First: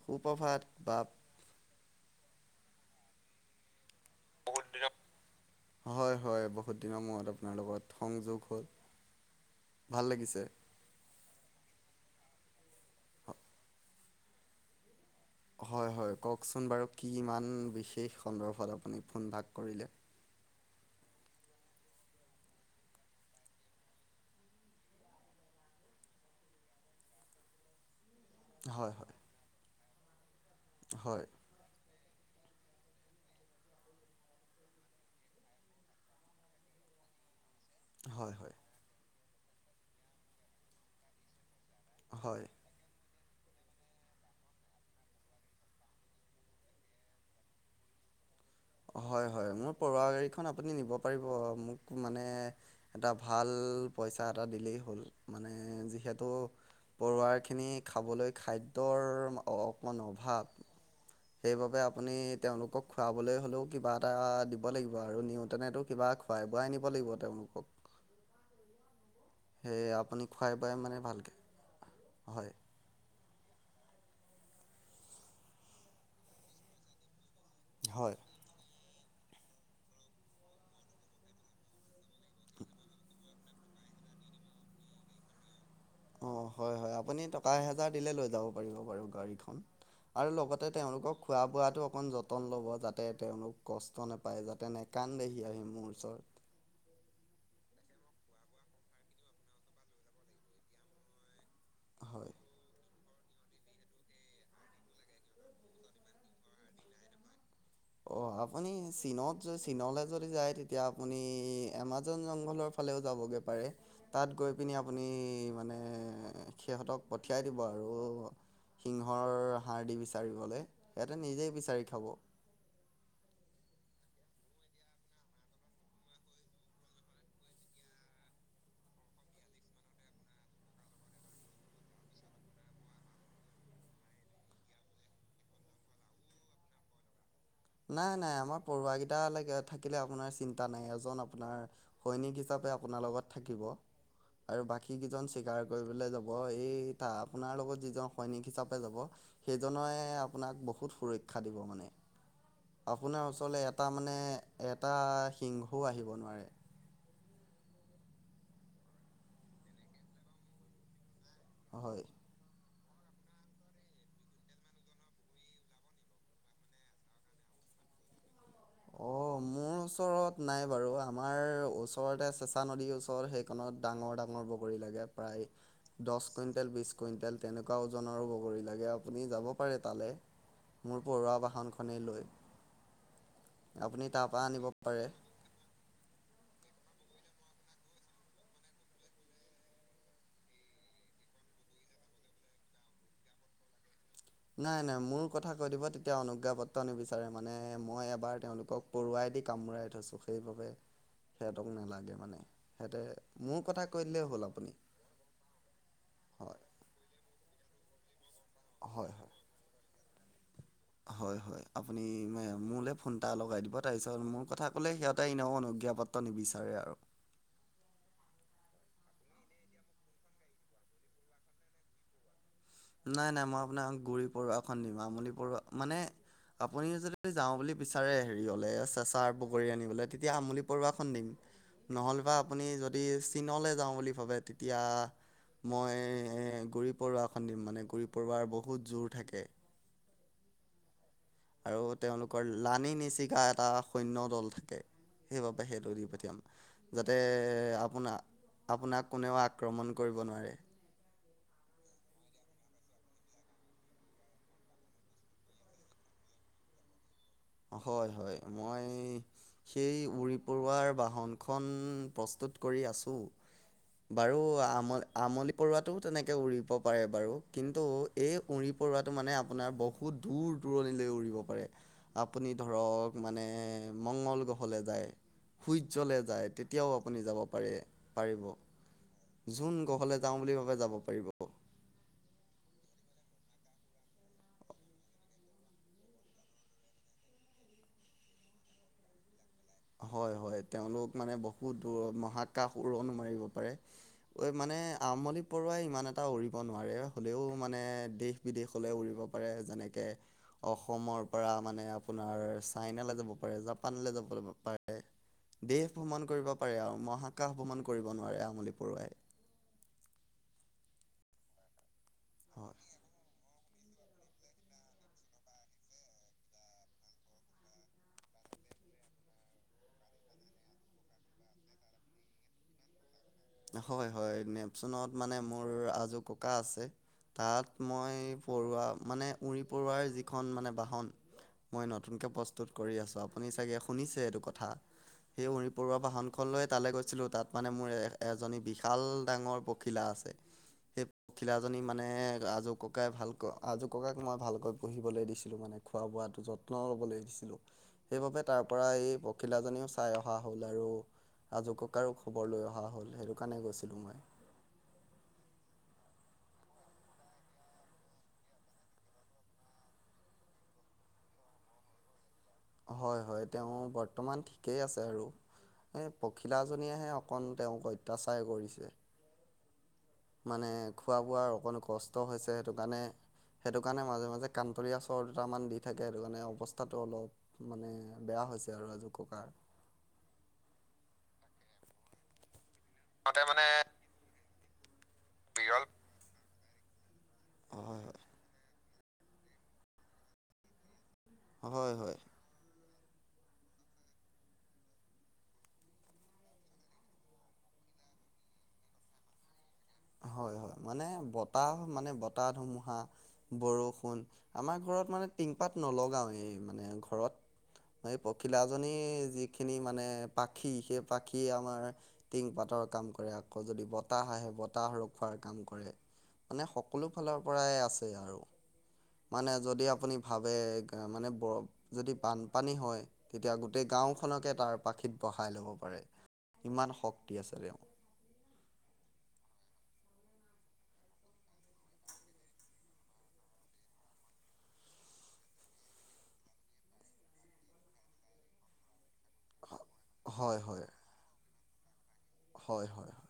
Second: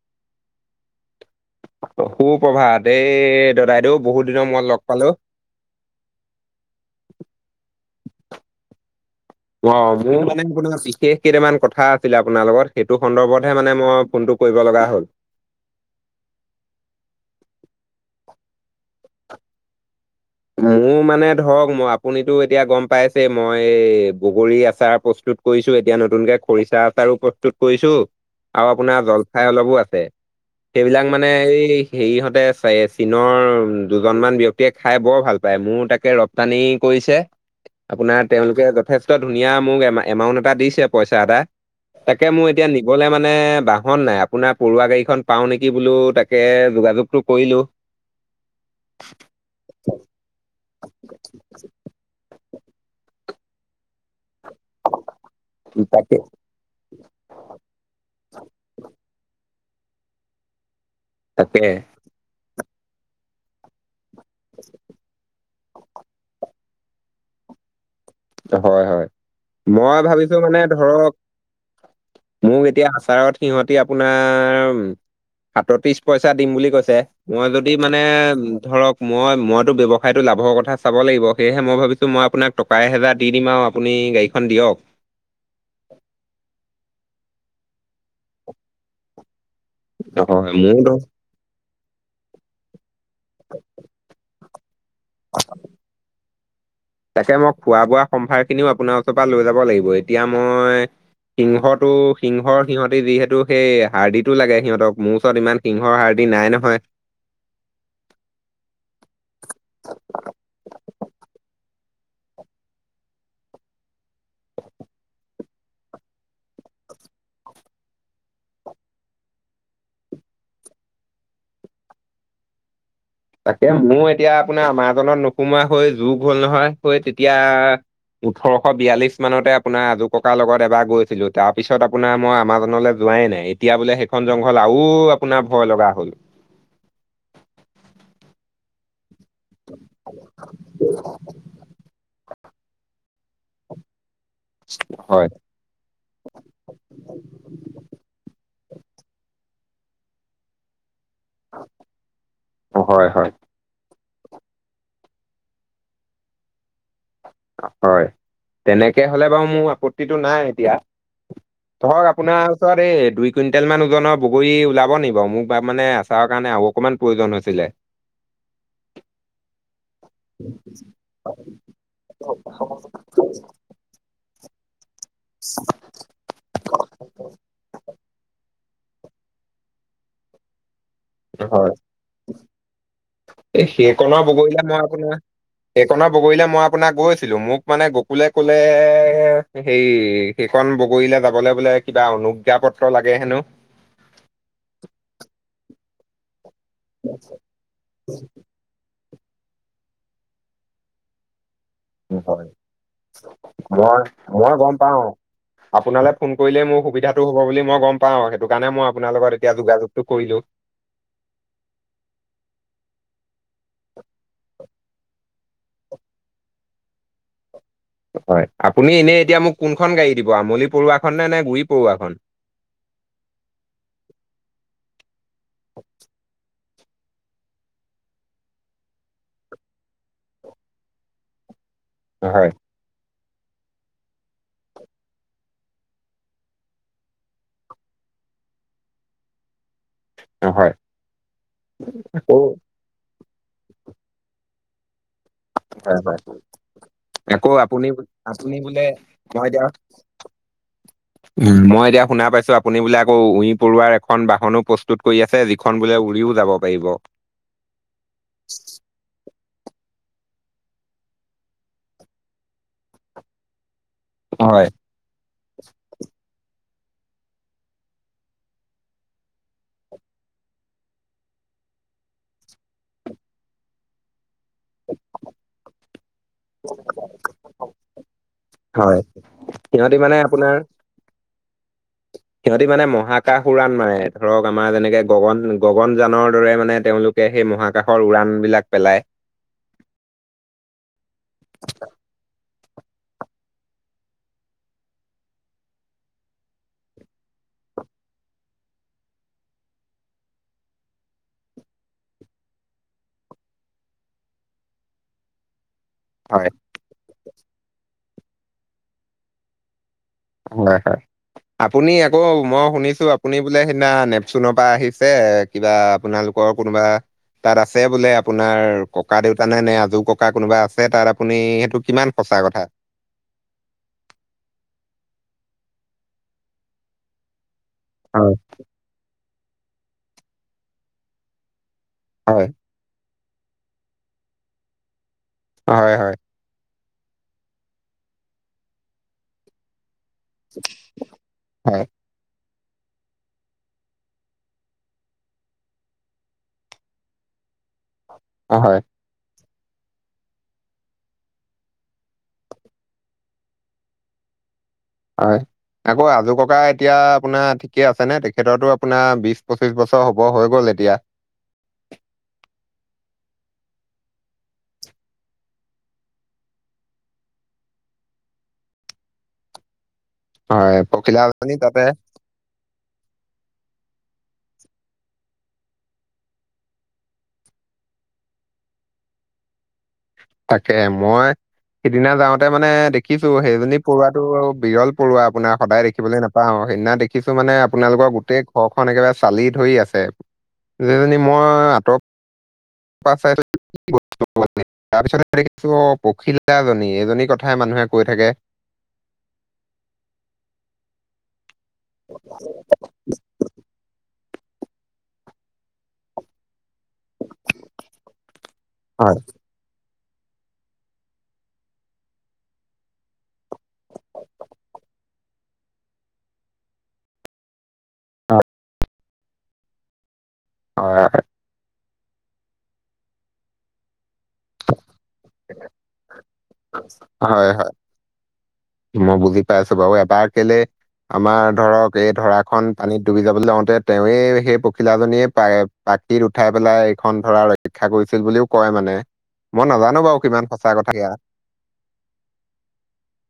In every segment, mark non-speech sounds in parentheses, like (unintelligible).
সুপ্ৰভাত বাপ। অ' সু প্ৰভাত এই দাদাইদেউ। বহুত দিনত হয়, হয়, বহুত দিনৰ মূৰত আপোনাৰ লগত। সংযোগ হ'ল। অ' ভাল মোৰ লাগিছে মানে কোনোবা বিশেষ কেইটামান কথা আছিলে আপোনাৰ লগত। সেইটো সন্দৰ্ভতহে মানে মই ফোনটো কৰিব লগা হ'ল। হয়, হয়, ক'ক চোন বাৰু কি ইমান বিশেষ সন্দৰ্ভত ফোন এটা কৰিলে। মোৰ মানে ধৰক মই আপুনিতো এতিয়া গ'ম পাইছেই মই বগৰী আচাৰ প্ৰস্তুত কৰি কৰিছো, এতিয়া নতুনকে খৰিচা আচাৰো প্ৰস্তুত কৰিছো। আৰু হয় আপোনাৰ হয় জলফাই অলপো আছে, সেইবিলাক হয় মানে এই হেৰিহঁত চীনৰ দুজনমান ব্যয়ক্তিয়ে খাই বৰ ভাল পায়, মোৰ তাকে ৰপ্তানি কৰিছে, আপোনাৰ হয় হয় তেওঁলোকে যথেষ্ট। ধুনীয়া মোক এ এমাউন্ট এটা দিছে পইচা এটা তাকে হয় মোৰ এতিয়া নিবলে মানে। মানে বাহন নাই আপোনাৰ পৰুৱা গাড়ীখন পাওঁ নেকি বোলো তাকে যোগাযোগতটো কৰিলো। (inaudible) হয়, হয়, মোৰ পৰুৱা গাড়ীখন আপুনি নিব পাৰিব মোক মানে। এটা ভাল পইচা এটা দিলেই হ'ল মানে তাকে যিহেতু। পৰুৱাৰ খিনি খাবলৈ খাদ্যৰ অ' সন্থাক তাকে সেইবাবে আপুনি তেওঁলোকক খুৱাবলৈ হ'লেও কিবা এটা দিব লাগিব আৰু নিওঁতেনেতো কিবা খুৱাই বোৱাই নিব লাগিব তেওঁলোকক। হয়, হয়। সেই মই আপুনি ভাবিছো খুৱাই মানে বোৱাই ধৰক ভালকৈ হয় মোক এতিয়া মোৰ আচাৰত সিহঁতি আপোনাৰ সাতত্ৰিশ পইচা দিম বুলি কৈছে। মই যদি মানে হয় ধৰক মই মইতো ব্যৱসায়টো লাভৰ কথা চাব লাগিব সেয়েহে মই ভাবিছো মইপোন টকা এহেজাৰ দি দিম আৰু আপুনি গাড়ীখন দিয়ক। অ' হয়, হয়, আপুনি টকা এ হেজাৰ দিলে লৈ যাব পাৰিব বাৰু গাড়ীখন। আৰু হয় লগতে মোৰ ধৰ তেওঁলোকক খোৱা বোৱাতো অকন যতন ল'ব যাতে তেওঁলোক কষ্ট নেপায় যাতে। নেকান্দহি আহি মোৰ ওচৰত। তাকে মোক খোৱা বোৱা সম্ভাৰ খিনিও আপোনাৰ ওচৰ পৰা লৈ যাব লাগিব এতিয়া মই। সিংহটো হয় সিংহৰ সিহঁত। আপুনি যিহেতু সেই হাৰ্ডিটো লাগে সিহঁতক মোৰ ওচৰত ইমান সিংহৰ হাৰ্ডি নাই নহয়। অ' আপুনি চীনত চীনলৈ যদি যায় তেতিয়া আপুনি এমাজন জংঘলৰ ফালেও যাবগৈ পাৰে তাত গৈ পিনি আপুনি মানে সিহঁতক পঠিয়াই দিব আৰু। (inaudible) সিংহৰ হাৰ্ডি বিচাৰিবলৈ সিহঁতে নিজেই বিচাৰি খাব। তাকে মোৰ এতিয়া আপোনাৰ আমাজনত নোসোমোৱা হৈ যোগ হ'ল নহয় হৈ তেতিয়া। ওঠৰশ বিয়াল্লিশ মানতে আপোনাৰ আজো ককাৰ লগত এবাৰ গৈছিলো। তাৰ পিছত আপোনাৰ মই এমাজনলৈ যোৱাই নাই, এতিয়া বোলে সেইখন জংঘল আৰু আপোনাৰ ভয় লগা হ'ল। নাই নাই আমাৰ পৰুৱা কেইটাল থাকিলে আপোনাৰ চিন্তা নাই এজন আপোনাৰ সৈনিক হিচাপে আপোনাৰ লগত থাকিব। আৰু বাকী হয় কেইজন স্বীকাৰ কৰিবলৈ যাব, এইা আপোনাৰ লগত যিজন সৈনিক হিচাপে সেইজনে আপোনাক বহুত সুৰক্ষা দিব মানে। হয় আপোনাৰ হয় ওচৰলৈ এটা মানে এটা সিংহও আহিব নোৱাৰে। হয়, তেনেকে হ'লে বাৰু মোৰ আপত্তিটো নাই এতিয়া। হয়। ধৰক আপোনাৰ। তোৱাৰ এই দুই কুইণ্টেল মান ওজনৰ বগৰী ওলাব নিকি বাৰু মোক মানে আচাৰৰ কাৰণে আৰু অকণমান প্ৰয়োজন হৈছিলে। (inaudible) অ' মোৰ ওচৰত নাই বাৰু আমাৰ ওচৰত। ওচৰতে চেঁচা নদীৰ ওচৰ সেইখনত ডাঙৰ ডাঙৰ বগৰী লাগে। প্ৰায় দহ কুইণ্টেল, বিশ কুইণ্টেল তেনেকুৱা ওজনৰো বগৰী লাগে। হে আপুনি যাব পাৰে তালে মোৰ পৰুৱা বাহনখনি লৈ। আপুনি সেইকনৰ তাৰপৰা বগৰীলো আনিব মই পাৰে আপোনাৰ সেইকণনৰ বগৰীলে মই আ্ আপোনাক গৈছিলোঁ, মোক মানে গকুলে কলে হেৰি সেইখন বগৰীলৈ যাবলৈ বোলে- কিবা অনুজ্ঞাাপত্ৰ লাগে হেনো। নাই নাই মোৰ কথা কৈ দিব তেতিয়া অনুজ্ঞাাপত্ৰ। নিবিচাৰে মানে মই এবাৰ তেওঁলোকক পৰুৱাই দি কামোৰাই থৈছো। সেইবাবে- সিহঁতক নালাগে মানে হয়, সিহঁতে মোৰ কথা কৈ দিলেই হ'ল আপুনি। আপোনালৈ ফোন হয় কৰিলেই মোৰ সুবিধাটো হব বুলি- মই গম পাওঁ, সেইটো কাৰণে মই হয় আপোনাৰ হয় লগত এতিয়া যোগাযোগতটো কৰিলোঁ। হয় হয় আপুনি মে- মোলৈ ফোন এটা লগাই অনুজ্ঞাপত্ৰ নিবিচাৰে আৰু। হয় আপুনি এনেই এতিয়া মোক কোনখন গাড়ী দিব আমলি পৰুৱাখননে নে গুৰি পৰুৱাখন। নাই নাই মই আপোনাক গুৰি পৰুৱাখন দিম, আমলি পৰুৱা মানে- আপুনি যদিদি যাওঁ বুলি বিচাৰে হেৰি হ'লে চেঁচা বগৰী আনিবলৈ তেতিয়া আমুলি পৰুৱাখন দিম। নহ'লেবা হয়, আপুনি যদি ইচ্। চীনলৈ যাওঁ বুলি ভাবে তেতিয়া মই গুৰি পৰুৱা। মানে গুৰি পৰুৱাৰ বহুত জোৰ থাকে। অঁ, হয়। আৰু আকৌ তেওঁলোকৰ লানি নিচিকা এটা সৈন্য দল থাকে। সেইবাবে সেইটো হয়, দি হয়। পঠিয়াম যাতে আকৌ আপুনি আপুনি আপোনাক বোলে আপোনাক কোনেও মই এতিয়া আক্ৰমণ কৰিব- অঁ নোৱাৰে। উম, মই এতিয়া শুনা পাইছো আপুনি বোলে আকৌ উই- পৰুৱাৰ এখন বাহনো প্ৰস্তুত কৰি আছে, যিখন বোলে উৰিও যাব পাৰিব। হয়, হয় মই সেই উৰি পৰুৱাৰ বাহনখন প্ৰস্তু- কৰি আছো (unintelligible) বাৰু হয় আমল আমলি পৰুৱাতটোও তেনেকে উৰিব- পাৰে বাৰু। কিন্তু এই উৰি পৰুৱাটো মানে আপোনাৰ বহুত দূৰ দূৰণিলৈ উৰিব পাৰে। আপুনি ধৰক মানে মংগল গ্ৰহ- ক'লে যায় সূৰ্যলে যায় তেতিয়াও আপুনি যাব পাৰে পাৰিব। হয় যোন সিহঁতি মানে গ্ৰহলে যাওঁ বুলি আপোনাৰ ভাবে যাব পাৰিব। সিহঁতি মানে মহাকাশ শুৰাণ মাৰে ধৰক আমাৰ যেনেকে গগন গগন যানৰ দৰে মানে তেওঁলোক। একে সেই মহাকাশৰ উৰাণ বিলাক পেলাই হয় হয় তেওঁলোক মানে বহুত দূৰ মহাকাশ উৰণ মাৰিব পাৰে ঐ মানে আমলি বৰুৱাই ইমান এটা উৰিব নোৱাৰে, হলেও মানে দেশ বিদেশলে উৰিব- কৰে যেনেকে, অসমৰ পৰা মানে আপোনাৰ চাইনালৈ যাব পাৰে জাপানলৈ যাব লাগিব। দেশ ভ্ৰমণ হয় কৰিব পাৰে আৰু মহাকাশ ভ্ৰমণ। কৰিব নোৱাৰে আমলি পৰুৱাই। হহ এটা আপুনি আকৌ মই শুনিছোঁ, আপুনি বোলে সিদিনা নেপচুনৰ পৰা আহিছে, কিবা আপোনালোক- কৰ কোনোবা। তাত আছে বোলে আপোনাৰ ককা দেউতা নে আজৌ ককা কোনোবা আছে, তাত আপুনি সেইটো কিমান - সঁচা কথা। হয় হয় নেপচনত মানে মোৰ আজু ককা আছে। তাত মই হয়, পৰুৱা মানে উই পৰুৱাৰ যিখন মানে বাহন- মই নতুনকৈ হয়, প্ৰস্তুত কৰি আছোঁ আপুনি চাগে শুনিছে এইটো কথা। সেই উৰি হয়, পৰুৱা হয়, বাহনখন লৈয়ে তালৈ গৈছিলো তাত মানে মোৰ এ এজনী বিশাল ডাঙৰ পখিলা আছে। সেই খিলাজনী হয়, মানে আজোক। ককাই ভালকৈ, আজু ককাইক মই ভালকৈ বহিবলৈ দিছিলোঁ মানে খোৱা বোৱাটো যত্ন ল'বলৈ দিছিলোঁ। সেইবাবে অ, হয়, তাৰপৰা এই অখিলাজনীও চাই অহা হ'ল আৰু আজুককাৰো খবৰ লৈ অহা হ'ল। সেইটো কাৰণে গৈছিলোঁ মই। হয়। আকৌ আজু ককা এতিয়া আপোনাৰ ঠিকে আছেনে? তেখেৰতো আপোনাৰ বিশ পঁচিশ বছৰ হ'ব হৈ গ'ল এতিয়া। (unintelligible) হয়, হয়। তেওঁ বৰ্তমান ঠিকেই আছে আৰু। এই পখিলাজনীয়েহে অকন তেওঁক অত্যাচাৰ কৰিছে। মানে হয়, খোৱা পখিলা বোৱাৰ আজনী অকণো তাতে কষ্ট হৈছে। সেইটো কাৰণে, সেইটো কাৰণে মাজে-মাজে কানতলীয়া চৰ দুটামান দি থাকে, সেইটো কাৰণে অৱস্থাটো অলপ মানে বেয়া হৈছে আৰু আজু ককাৰ। (inaudible) তাকে মই সিদিনা যাওঁতে মানে দেখিছোঁ, মতে মানে সেইজনী পৰুৱাতটো বিৰল পৰুৱা আপোনাৰ বিৰল সদায় দেখিবলৈ নাপাওঁ। সেইদিনা দেখিছোঁ মানে হয় আপোনালোকৰ গোটেই ঘৰ ঘৰখন একেবাৰে চালি ধৰি আছে, (unintelligible) মই হয় হয় আঁত হয় পাছ (unintelligible) তাৰপিছত দেখিছোঁ পখিলাজনী, এইজনীৰ কথায়ে মানুহে কৈ থাকে। (inaudible) হয়, হয়। মানে বতাহ মানে বতাহ ধুমুহা বৰষুণ আমাৰ ঘৰত মানে টিং পাত নলগাওঁ এই মানে। ঘৰত এই পখিলাজনী হয়, যিখিনি মানে পাখি সেই পাখিয়ে আমাৰ টিং পাতৰ কাম কৰে আকৌ যদি বতাহ আহে, বতাহ তাহ ৰখোৱাৰ কাম কৰে, মানে সকলো ফালৰ পৰাই আছে আৰু। মানে যদি আপুনি ভাৱে হয়, মানে বৰফ, যদি বানপানী হয় তেতিয়া গোটেই গাঁওখন গাওঁখনকে তাৰ পাখিত বহাই ল'ব পাৰে। ইমান শক্তি হয়, আছে হয়। তেওঁ মই বুজি পাইছোঁ বাৰু এবাৰ কেলে আমাৰ ধৰক এই ধৰাখন পানীত ডুবি যাবলৈ লাওঁতে, তেৱেই সেই পখিলাাজনীয়ে পাৰে চাকিত উঠাই পেলাই এইখন ধৰা ৰক্ষা কৰিছিল বুলিওঁ কয় মানে। মই নাজানোঁ বাৰু কিমান হয় সঁচা কথা সেয়া। হয়, হয়, হয়।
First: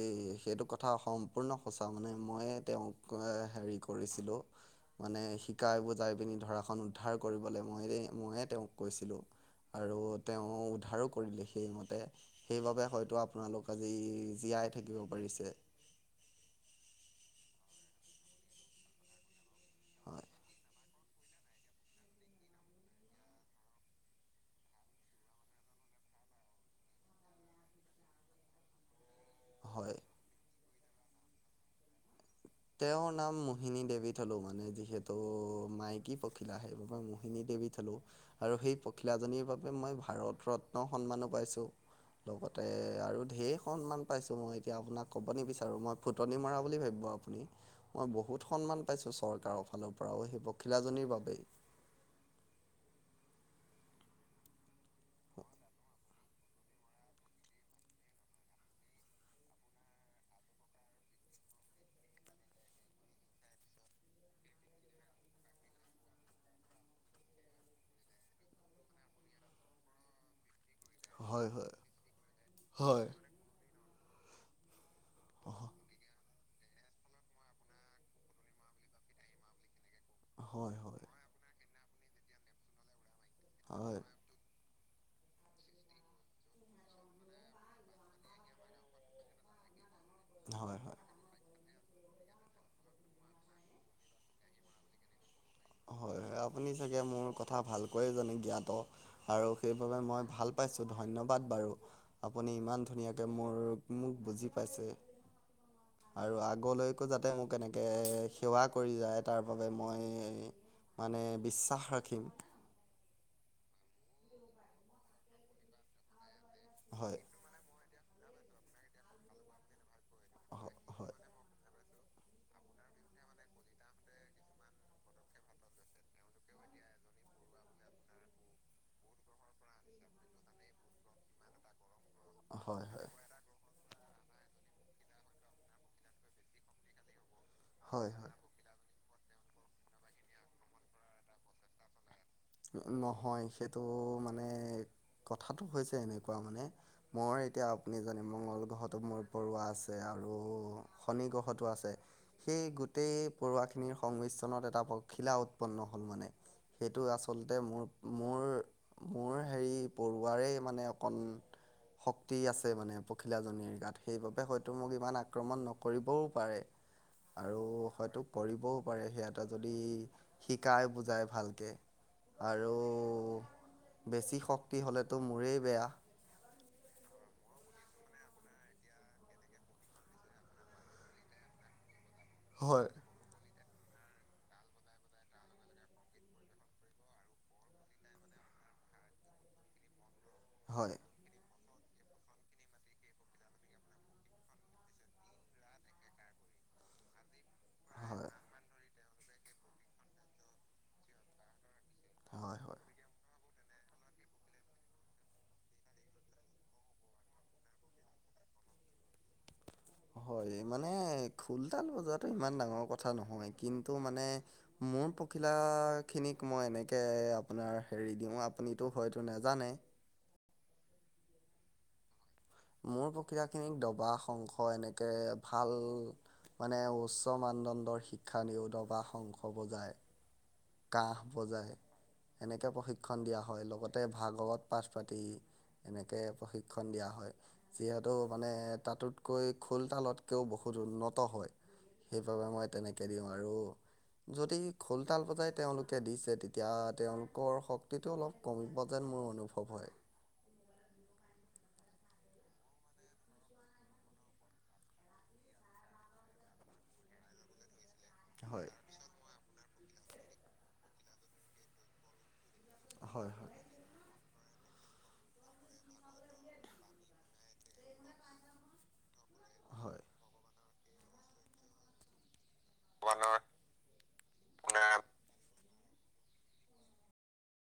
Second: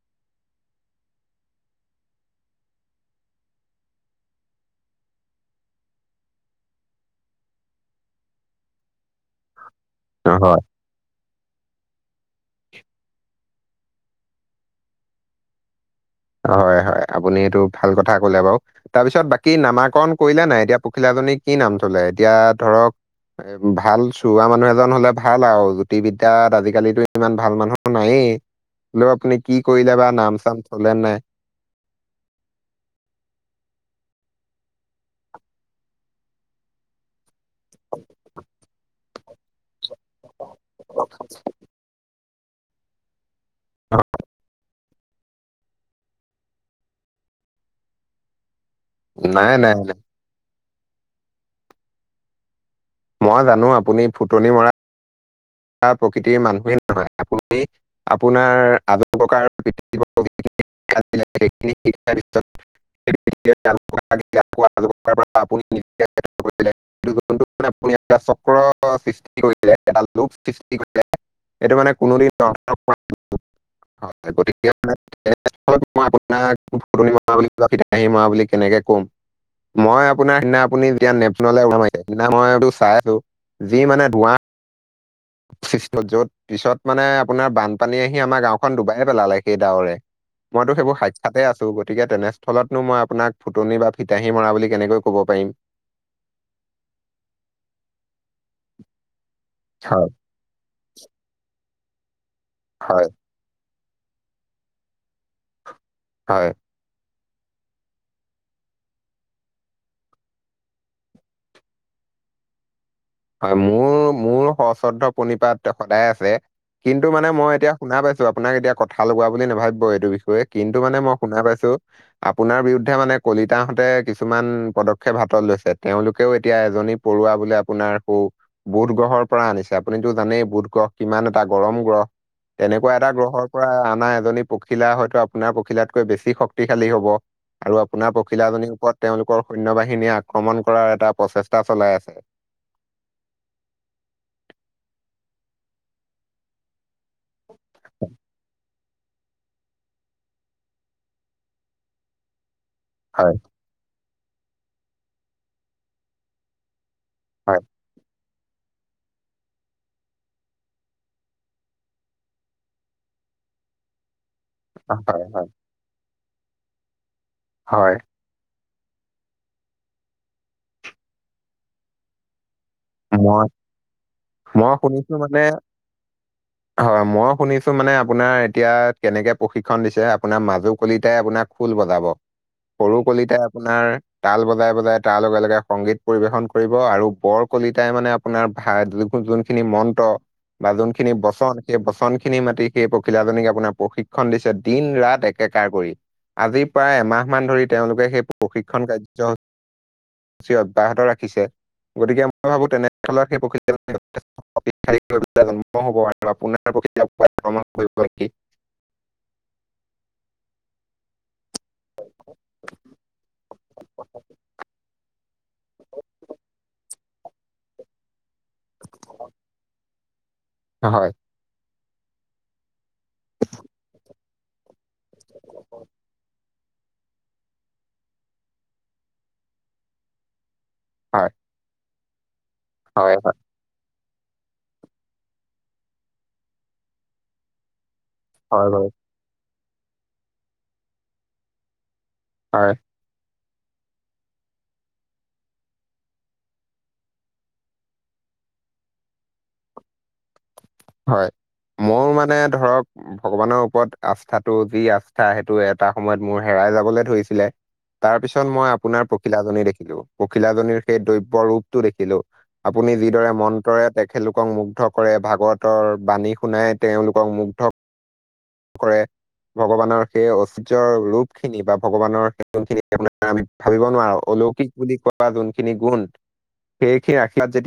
এ সেইটো কথা সম্পূৰ্ণ সঁচা, মানে মইয়ে তেওঁক হেৰি কৰিছিলোঁ। মানে শিকাই বুজাই পিনি ধৰাখন উদ্ধাৰ কৰিবলৈ মই মইয়ে তেওঁক কৈছিলোঁ। আৰু তেওঁ হয় উদ্ধাৰো কৰিলে, সেইমতে সেইবাবে হয়তো আপ আপোনালোক আজি জীয়াই থাকিব পাৰিছে। হয়, হয়। আপুনি এইটো ভাল কথা কলে বাৰু। তাৰপিছত বাকী নামাকৰণ হয় কৰিলে নে নাই এতিয়া পখিলা পখিলাজনীৰ কি নাম থ'লে? এতিয়া ধৰক এ ভাল চোৱা মানুহ এজন হ'লে ভাল আৰু জ্যোতি বিদ্যাত আজিকালিতো ইমান ভাল মানুহ নাইয়ে। সি হ'লে আপুনি কি কৰিলে হয় বা নাম-চাম থ'লে নে নাই। তেওঁৰ নাম মোহিনী দেৱী থলো মানে যিহেতু মাইকী পখিলা সেইবাবে। মোহিনী দেৱী থালো আৰু সেই পখিলাজনীৰ বাবে মই ভাৰত ৰত্ন সন্মানো পাইছোঁ। লগতে আৰু ধেৰ সন্মান পাইছোঁ মই এতিয়া আপোনাক ক'ব নিবিচাৰোঁ, মই ফুটনি মৰা বুলি ভাবিব আপুনি। মই বহুত সন্মান পাইছোঁ নাই চৰকাৰৰ নাই ফালৰ পৰাওঁ। সেই পখিলাজনীৰ বাবেৱেই। মই জানোঁ আপুনি ফুটনি মৰা প্ৰকৃতিৰ মানুহেই নহয়, আপুনি আপোনাৰ আজু ককাৰ (unintelligible) (unintelligible) (unintelligible) আপুনি (unintelligible) জীৱনটোত মানে আপুনি এটা চক্ৰৰ সৃষ্টি কৰিলে এডাল। (unintelligible) সৃষ্টি কৰে হয় হয় এইটো মানে কোনো দিন হয় (unintelligible) হয় গতিকে মই আপোনাক ফুটনি মতৰা বুলি বা ফিতাহি মৰা বুলি কেনেকে ক কম মই আপো আপোনাৰ সিদিনা হয় হয় আপুনি হয় যেতিয়া নেপচনলে উৰা মাৰিলে সিদিনা মইটো চাই আছো যি হয় মানে ধুৱা য'ত পিছত মানে আপোনাৰ বানপানী আহি আমাৰ গাঁওখন ডুবাই পেলালে সেই ডাৱৰে। হয় মইতো হয়। সেইবোৰ সাক্ষাতে আ ছো গতিকে তেনেস্থলতনো মই আপোনাক ফুটনি বা ফিতাহী মৰা বুলি কেনেকৈ ক'ব পাৰিম? হয় হয় আপুনি চাগে মোৰ কথা ভালকৈয়ে জানে জ্ঞাত আৰু সেইবাবে হয় মই ভাল পাইছোঁ ধন্যবাদ বাৰু আপুনি ইমান হয় ধুনীয়াকৈ মোৰ মোক বুজি পাইছে আৰু হয়। আগলৈকো যা তে মোক এনেকে সেৱা কৰি যায় তাৰ বাবে মই মানে বিশ্বাস ৰাখিম। হয় মোৰ মোৰ সশ্ৰদ্ধ প্ৰণিপাত সদায় আছে কিন্তু হয় মানে মই এতিয়া শুনা পাইছো আপোনাক এতিয়া কথা লগোৱা বুলি নাভাবিব এইটো বিষয়ে হয় কিন্তু মানে হয় মই শুনা পাইছো আপোনাৰ বিৰু দ্ধে মানে কলিতাহঁতে কিছুমান পদক্ষেপ হাতত লৈছে তেওঁলোকেও এতিয়া এজনী পৰুৱা বোলে আপোনাৰ বু বুধ গ্ৰহৰ পৰা আনিছে আপুনিটো জানেই বুধ গ্ৰহ কিমান এটা গৰম গ্ৰহ হয় হয় তেনেকুৱা এটা গ্ৰহৰ পৰা আনা এজ জনী পখিলা হয়তো আপোনাৰ পখিলাতকৈ বেছি শক্তিশালী হ'ব আৰু হয় আপোনাৰ হয় পখিলাজনীৰ ওপৰত তেওঁলোকৰ সৈন্য বাহিনীয়ে আক্ৰমণ কৰাৰ এটা প্ৰচেষ্টা চলাই আছে। নহয় সেইটো মানে কথাটো হৈছে এনেকুৱা মানে মই এতিয়া আপুনি জানে মংগল গ্ৰহত মোৰ পৰুৱা আছে আ আৰু শনি গ্ৰহটো আছে। সেই গোটেই পৰুৱাখিনিৰ সংমিশ্ৰণত এটা পখিলা উৎপন্ন হ'ল মানে সেইটো হয় আচলতে মোৰ মোৰ (inaudible) হেৰি পৰুৱাৰে মানে অকন শক্তি আছে মানে পখিলাজনীৰ গাত সেইবাবে বাবে হয়তো মোক ইমান হয় হয় আক্ৰমণ নকৰিবও পাৰে আৰু হয় হয়তো কৰিবও পাৰে। সিঁহতে যদি শিকাই বুজাই ভালকে। মই বেছি মই শক্তি শুনিছো হ'লেতো মানে মোৰেই বেয়া। হয় মই শুনিছো ছো মানে আপোনাৰ এতিয়া কেনেকে প্ৰশিক্ষণ দিছে আপোনাৰ মাজু কলিতায়ে আপোনাৰ খোল বজাব, হয়, সৰু কলিতায়ে আপ আপোনাৰ তাল বজাই বজাই তাৰ লগে লগে সংগীত পৰিবেশন কৰিব আৰু বৰ কলিতাই মানে আপোনাৰ ভা যোনখিনি মন্ত্ৰ বা হয়, যোনখিনি বচন সেই বচন খিনি মাতি সেই পখিলাজনীক আপোনাৰ প্ৰশিক্ষণ দিছে দিন ৰাত একেকাৰ কৰি। আজি প্ৰায় এমাহমান ধৰি তেওঁলোকে সেই হয়, হয়। প্ৰশিক্ষণ কাৰ্য সি অব্যাহত ৰাখিছে গতিকে মই হয়, ভাবো তেনে ফলত সেই পখিলাজনী (unintelligible) (unintelligible) (inaudible) হয় মানে খোল, তাল বজোৱাটো ইমান ডাঙৰ কথা নহয় কিন্তু মানে মোৰ পখিলাখিনিক মই এনেকে আপোনাৰ হেৰি দিও আপুনিতো হয়টো নেজানে হয়। মোৰ প্ৰক্ৰিয়াখিনি দবা, শংখ এনেকে ভাল মানে উচ্চ মানদণ্ডৰ শিক্ষা নিৰোধ বা শংখ বজায় কাঁহ হয়, বজায় এনেকে প্ৰশিক্ষণ দিয়া হয় লগতে তাতে ভাগৱত পাঠ পাতি এনেকে প্ৰশিক্ষণ দিয়া হয়। যিহেতু মানে হয় বাৰু, তাতোতকৈ খোল তালতকৈও বহুত উন্নত হয়। সেইবাবে মই হয়, তেনেকে দিওঁ আৰু যদি খোল, তাল বজাই তেওঁলোকে দিছে তেতিয়া তেওঁলোকৰ শক্তিটো অলপ কমিব যেন মোৰ অনুভৱ হয়। হয়। মোৰ মানে ধৰক ভগৱানৰ ওপৰত আস্থাটো যি আস্থা সেইটো এটা সময়ত মোৰ হেৰা ই যাবলে ধৰিছিলে। তাৰ পিছত মই হয় আপোনাৰ পখিলাজনী দেখিলো, পখিলাজনীৰ সেই দ্ৰব্য ৰূপটো দেখিলো। আপুনি যিদৰে হয় হয় মন্ত্ৰৰে তেখেতলোকক মুগ্ধ কৰে, ভাগত। বাণী শুনাই, তেওঁলোকক মুগ্ধ কৰে। হয় ভগৱানৰ সেই অষ্ট। সূৰ্যৰ ৰূপ খিনি বা ভগৱানৰ। যোনখিনি, আপোনাৰ ভগৱানৰ আমি ভাবিব নোৱাৰো, অলৌকিক বুলি আপোনাৰ কোৱা যোন। যোনখিনি গুণ, সেইখিনি আশাত যেতিয়া।